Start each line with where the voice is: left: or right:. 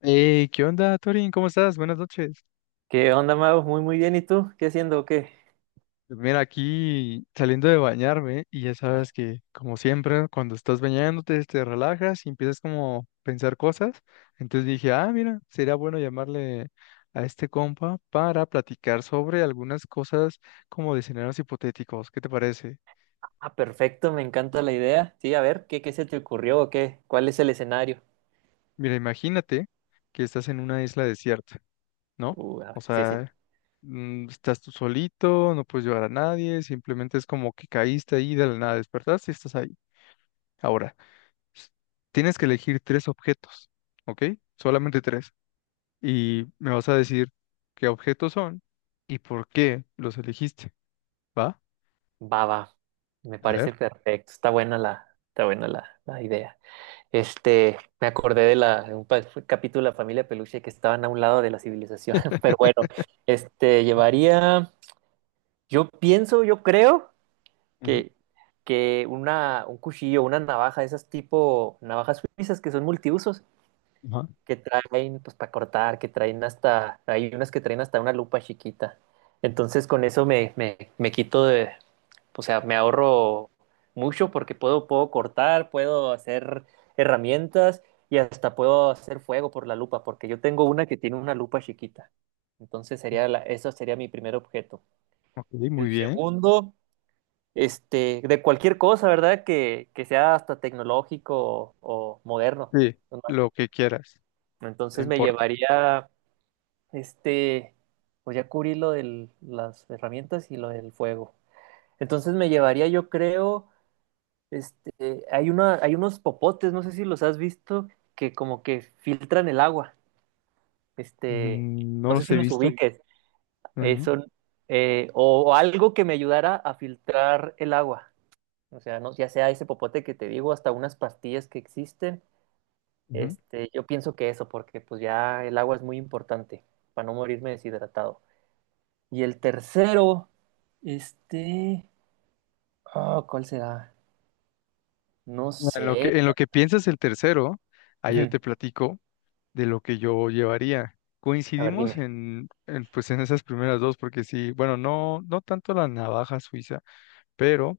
left: Hey, ¿qué onda, Torin? ¿Cómo estás? Buenas noches.
right: ¿Qué onda, Mau? Muy bien. ¿Y tú? ¿Qué haciendo o qué?
left: Pues mira, aquí saliendo de bañarme y ya sabes que, como siempre, cuando estás bañándote, te relajas y empiezas como a pensar cosas. Entonces dije, ah, mira, sería bueno llamarle a este compa para platicar sobre algunas cosas como de escenarios hipotéticos. ¿Qué te parece?
right: Ah, perfecto, me encanta la idea. Sí, a ver, ¿qué se te ocurrió o qué? ¿Cuál es el escenario?
left: Mira, imagínate que estás en una isla desierta, ¿no?
right: A
left: O
right: ver, sí, sí.
left: sea, estás tú solito, no puedes llevar a nadie, simplemente es como que caíste ahí de la nada, despertaste y estás ahí. Ahora, s- tienes que elegir tres objetos, ¿ok? Solamente tres. Y me vas a decir qué objetos son y por qué los elegiste, ¿va?
right: Va, va. Me
left: A
right: parece
left: ver.
right: perfecto. Está buena la idea. Me acordé de un capítulo de la familia Peluche que estaban a un lado de la civilización. Pero bueno, llevaría, yo creo
left: Ujú.
right: que, que un cuchillo, una navaja, esas tipo navajas suizas que son multiusos.
left: Ajá.
right: Que traen pues para cortar, hay unas que traen hasta una lupa chiquita. Entonces con eso me quito de, o sea, me ahorro mucho porque puedo cortar, puedo hacer herramientas y hasta puedo hacer fuego por la lupa, porque yo tengo una que tiene una lupa chiquita. Entonces eso sería mi primer objeto.
left: Ok, muy
right: El
left: bien.
right: segundo, de cualquier cosa, ¿verdad? Que sea hasta tecnológico o moderno.
left: Sí,
right: ¿No?
left: lo que quieras, no
right: Entonces me
left: importa.
right: llevaría. Este, pues ya cubrí lo de las herramientas y lo del fuego. Entonces me llevaría, yo creo, hay unos popotes, no sé si los has visto, que como que filtran el agua. Este,
left: No
right: no sé
left: los
right: si
left: he
right: los
left: visto.
right: ubiques. Eh,
left: Bueno,
right: son, o algo que me ayudara a filtrar el agua. O sea, no, ya sea ese popote que te digo, hasta unas pastillas que existen.
left: ujú.
right: Yo pienso que eso, porque pues ya el agua es muy importante para no morirme deshidratado. Y el tercero, este... ah, ¿cuál será? No
left: En lo
right: sé.
left: que, en lo que piensas el tercero, ahí yo
right: Ujú.
left: te platico de lo que yo llevaría.
right: A ver,
left: Coincidimos
right: dime.
left: en, pues en esas primeras dos, porque sí, bueno, no, no tanto la navaja suiza, pero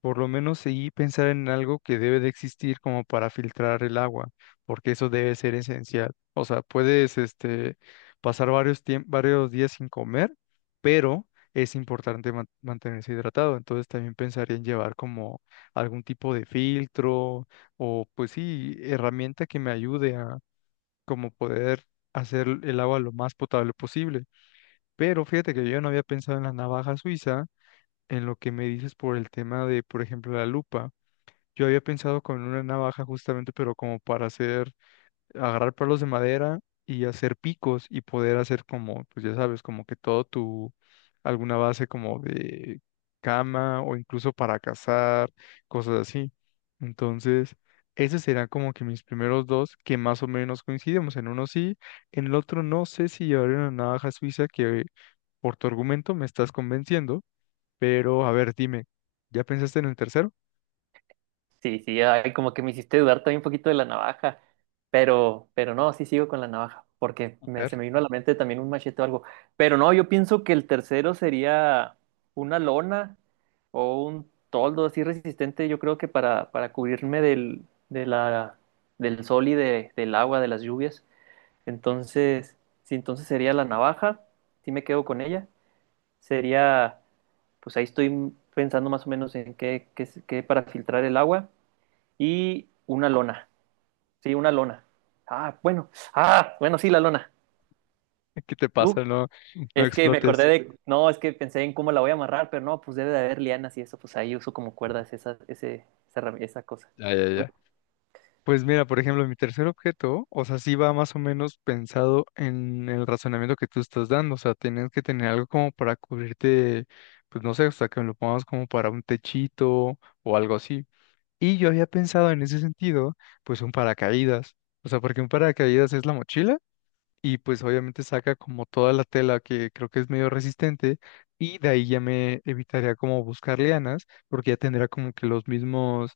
left: por lo menos sí pensar en algo que debe de existir como para filtrar el agua, porque eso debe ser esencial. O sea, puedes este, pasar varios días sin comer, pero es importante mantenerse hidratado. Entonces también pensaría en llevar como algún tipo de filtro o pues sí, herramienta que me ayude como poder hacer el agua lo más potable posible. Pero fíjate que yo no había pensado en la navaja suiza, en lo que me dices por el tema de, por ejemplo, la lupa. Yo había pensado con una navaja justamente, pero como para hacer agarrar palos de madera y hacer picos y poder hacer como, pues ya sabes, como que todo tu, alguna base como de cama o incluso para cazar, cosas así. Entonces, esos serán como que mis primeros dos que más o menos coincidimos. En uno sí, en el otro no sé si llevaré una navaja suiza que por tu argumento me estás convenciendo, pero a ver, dime, ¿ya pensaste en el tercero?
right: Sí, sí, ay, como que me hiciste dudar también un poquito de la navaja, pero no, sí sigo con la navaja, porque
left: A ver,
right: se me vino a la mente también un machete o algo. Pero no, yo pienso que el tercero sería una lona o un toldo así resistente, yo creo que para cubrirme del sol y del agua, de las lluvias. Entonces, si entonces sería la navaja, si me quedo con ella, sería, pues ahí estoy pensando más o menos en qué para filtrar el agua y una lona, sí, una lona. Ah, bueno, ah, bueno, sí, la lona.
left: ¿qué te
right: Tú,
left: pasa? No, no
right: es que me acordé
left: explotes.
right: de, no, es que pensé en cómo la voy a amarrar, pero no, pues debe de haber lianas y eso, pues ahí uso como cuerdas esa, esa cosa.
left: Ya, ya, ya. Pues mira, por ejemplo, mi tercer objeto, o sea, sí va más o menos pensado en el razonamiento que tú estás dando, o sea, tienes que tener algo como para cubrirte, pues no sé, o sea, que me lo pongamos como para un techito o algo así. Y yo había pensado en ese sentido, pues un paracaídas, o sea, porque un paracaídas es la mochila y pues obviamente saca como toda la tela que creo que es medio resistente y de ahí ya me evitaría como buscar lianas porque ya tendría como que los mismos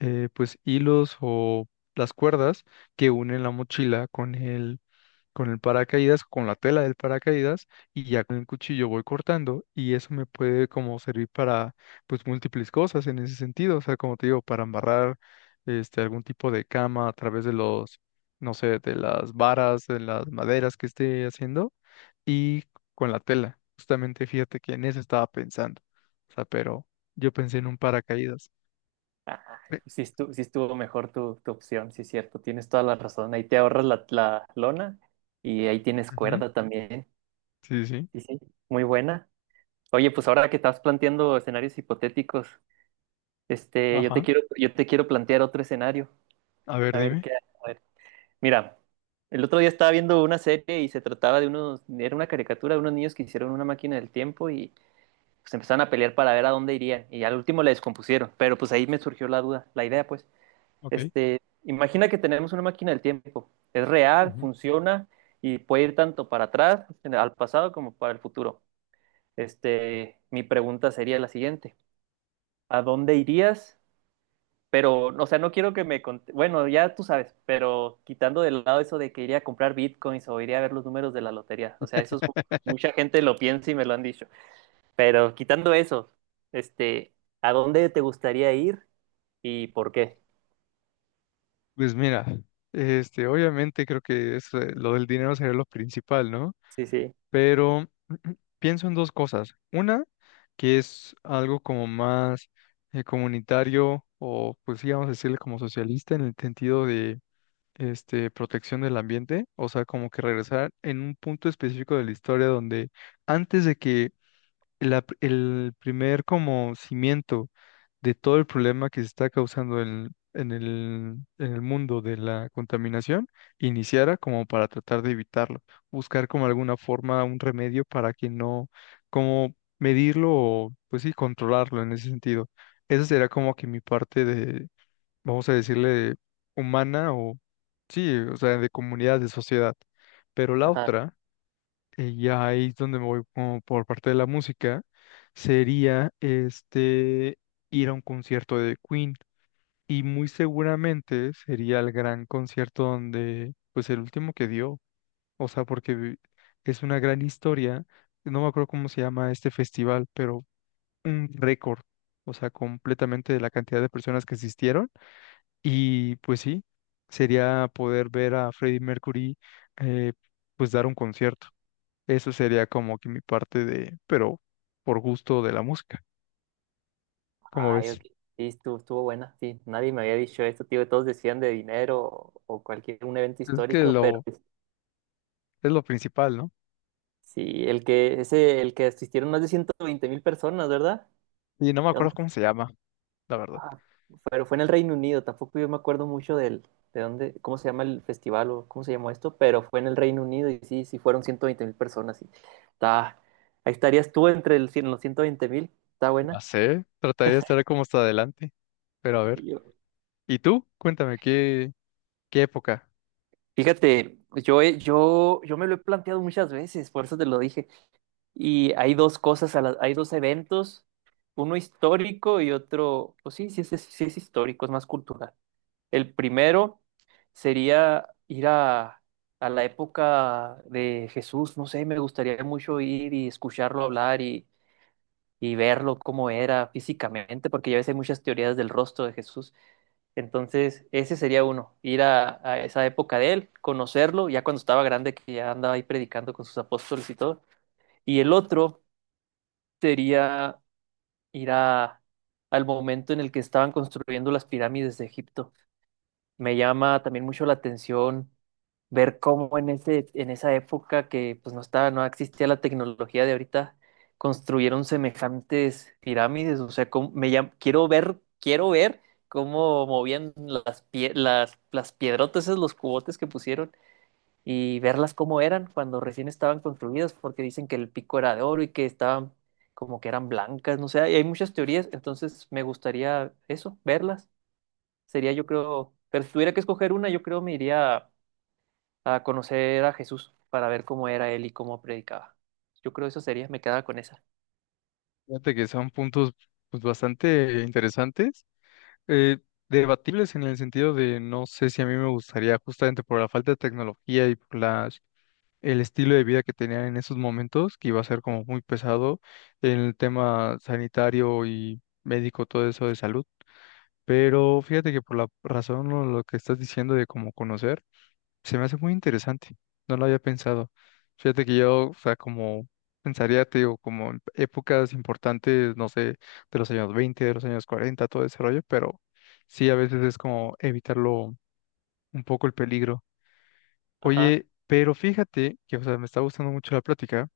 left: pues hilos o las cuerdas que unen la mochila con el paracaídas, con la tela del paracaídas y ya con el cuchillo voy cortando y eso me puede como servir para pues múltiples cosas en ese sentido, o sea, como te digo, para amarrar este algún tipo de cama a través de los, no sé, de las varas, de las maderas que esté haciendo y con la tela. Justamente fíjate que en eso estaba pensando, o sea, pero yo pensé en un paracaídas.
right: Ay,
left: Pe-
right: pues sí estuvo mejor tu opción, sí es cierto, tienes toda la razón. Ahí te ahorras la lona y ahí tienes
left: Ujú,
right: cuerda también.
left: sí, sí.
right: Sí, sí, muy buena. Oye, pues ahora que estás planteando escenarios hipotéticos,
left: Ajá.
right: yo te quiero plantear otro escenario.
left: A ver,
right: A ver qué,
left: dime.
right: a ver. Mira, el otro día estaba viendo una serie y se trataba de unos, era una caricatura de unos niños que hicieron una máquina del tiempo y pues empezaron a pelear para ver a dónde irían y al último la descompusieron. Pero pues ahí me surgió la duda, la idea, pues.
left: Ok.
right: Imagina que tenemos una máquina del tiempo. Es real,
left: Ujú.
right: funciona y puede ir tanto para atrás, al pasado, como para el futuro. Mi pregunta sería la siguiente. ¿A dónde irías? Pero, o sea, no quiero que me... Bueno, ya tú sabes, pero quitando de lado eso de que iría a comprar bitcoins o iría a ver los números de la lotería. O sea, mucha gente lo piensa y me lo han dicho. Pero quitando eso, este, ¿a dónde te gustaría ir y por qué?
left: Pues mira, este, obviamente creo que es, lo del dinero sería lo principal, ¿no?
right: Sí, sí.
left: Pero pienso en dos cosas. Una, que es algo como más comunitario o, pues sí, vamos a decirle como socialista en el sentido de este, protección del ambiente, o sea, como que regresar en un punto específico de la historia donde antes de que el primer como cimiento de todo el problema que se está causando en el mundo de la contaminación iniciara como para tratar de evitarlo, buscar como alguna forma, un remedio para que no, como medirlo o pues sí, controlarlo en ese sentido. Esa será como que mi parte de, vamos a decirle, humana o sí, o sea, de comunidad, de sociedad. Pero la otra ya ahí es donde me voy como por parte de la música, sería este ir a un concierto de Queen. Y muy seguramente sería el gran concierto donde, pues el último que dio, o sea, porque es una gran historia, no me acuerdo cómo se llama este festival, pero un récord, o sea, completamente de la cantidad de personas que asistieron. Y pues sí, sería poder ver a Freddie Mercury, eh, pues dar un concierto. Eso sería como que mi parte de, pero por gusto de la música, como
right: Ay,
left: ves.
right: ok. Sí, estuvo, estuvo buena, sí. Nadie me había dicho esto, tío. Todos decían de dinero o cualquier un evento
left: Es que
right: histórico, pero
left: lo,
right: pues,
left: es lo principal, ¿no?
right: sí, el que asistieron más de 120 mil personas, ¿verdad?
left: Y no me
right: ¿De
left: acuerdo
right: dónde?
left: cómo se llama, la verdad.
right: Ah, pero fue en el Reino Unido. Tampoco yo me acuerdo mucho de dónde, cómo se llama el festival o cómo se llamó esto, pero fue en el Reino Unido y sí, sí fueron 120 mil personas. Sí. Está, ahí estarías tú entre los 120 mil. Está
left: Ya
right: buena.
left: sé, trataría de estar como hasta adelante, pero a ver.
right: Y yo-
left: ¿Y tú? Cuéntame, ¿qué, qué época?
right: Fíjate, pues, yo me lo he planteado muchas veces, por eso te lo dije. Y hay dos cosas, hay dos eventos, uno histórico y otro, pues sí, sí es histórico, es más cultural. El primero sería a la época de Jesús, no sé, me gustaría mucho ir y escucharlo hablar y verlo cómo era físicamente, porque ya ves, hay muchas teorías del rostro de Jesús. Entonces, ese sería uno, a esa época de él, conocerlo, ya cuando estaba grande, que ya andaba ahí predicando con sus apóstoles y todo. Y el otro sería ir a, al momento en el que estaban construyendo las pirámides de Egipto. Me llama también mucho la atención ver cómo en esa época que pues no existía la tecnología de ahorita, construyeron semejantes pirámides. O sea, quiero ver cómo movían las piedrotas, esos los cubotes que pusieron y verlas cómo eran cuando recién estaban construidas, porque dicen que el pico era de oro y que estaban como que eran blancas, no sé, y hay muchas teorías, entonces me gustaría eso, verlas. Sería yo creo, pero si tuviera que escoger una, yo creo me iría a conocer a Jesús para ver cómo era él y cómo predicaba. Yo creo eso sería, me quedaba con esa.
left: Fíjate que son puntos pues, bastante interesantes, eh, debatibles en el sentido de no sé si a mí me gustaría, justamente por la falta de tecnología y por las el estilo de vida que tenían en esos momentos, que iba a ser como muy pesado en el tema sanitario y médico, todo eso de salud. Pero fíjate que por la razón o lo que estás diciendo de cómo conocer, se me hace muy interesante. No lo había pensado. Fíjate que yo, o sea, como pensaría, te digo, como en épocas importantes, no sé, de los años 20, de los años 40, todo ese rollo, pero sí, a veces es como evitarlo un poco el peligro.
right: Ajá.
left: Oye, pero fíjate que, o sea, me está gustando mucho la plática,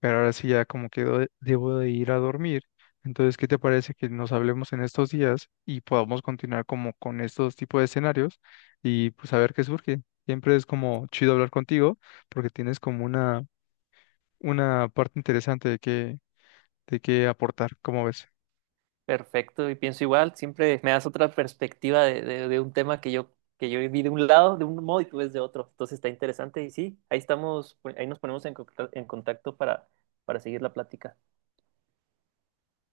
left: pero ahora sí ya como que debo de ir a dormir. Entonces, ¿qué te parece que nos hablemos en estos días y podamos continuar como con estos tipos de escenarios y pues a ver qué surge? Siempre es como chido hablar contigo porque tienes como una parte interesante de qué aportar, ¿cómo ves?
right: Perfecto, y pienso igual, siempre me das otra perspectiva de un tema que que yo vi de un lado, de un modo, y tú ves de otro. Entonces está interesante y sí, ahí estamos, ahí nos ponemos en contacto para seguir la plática.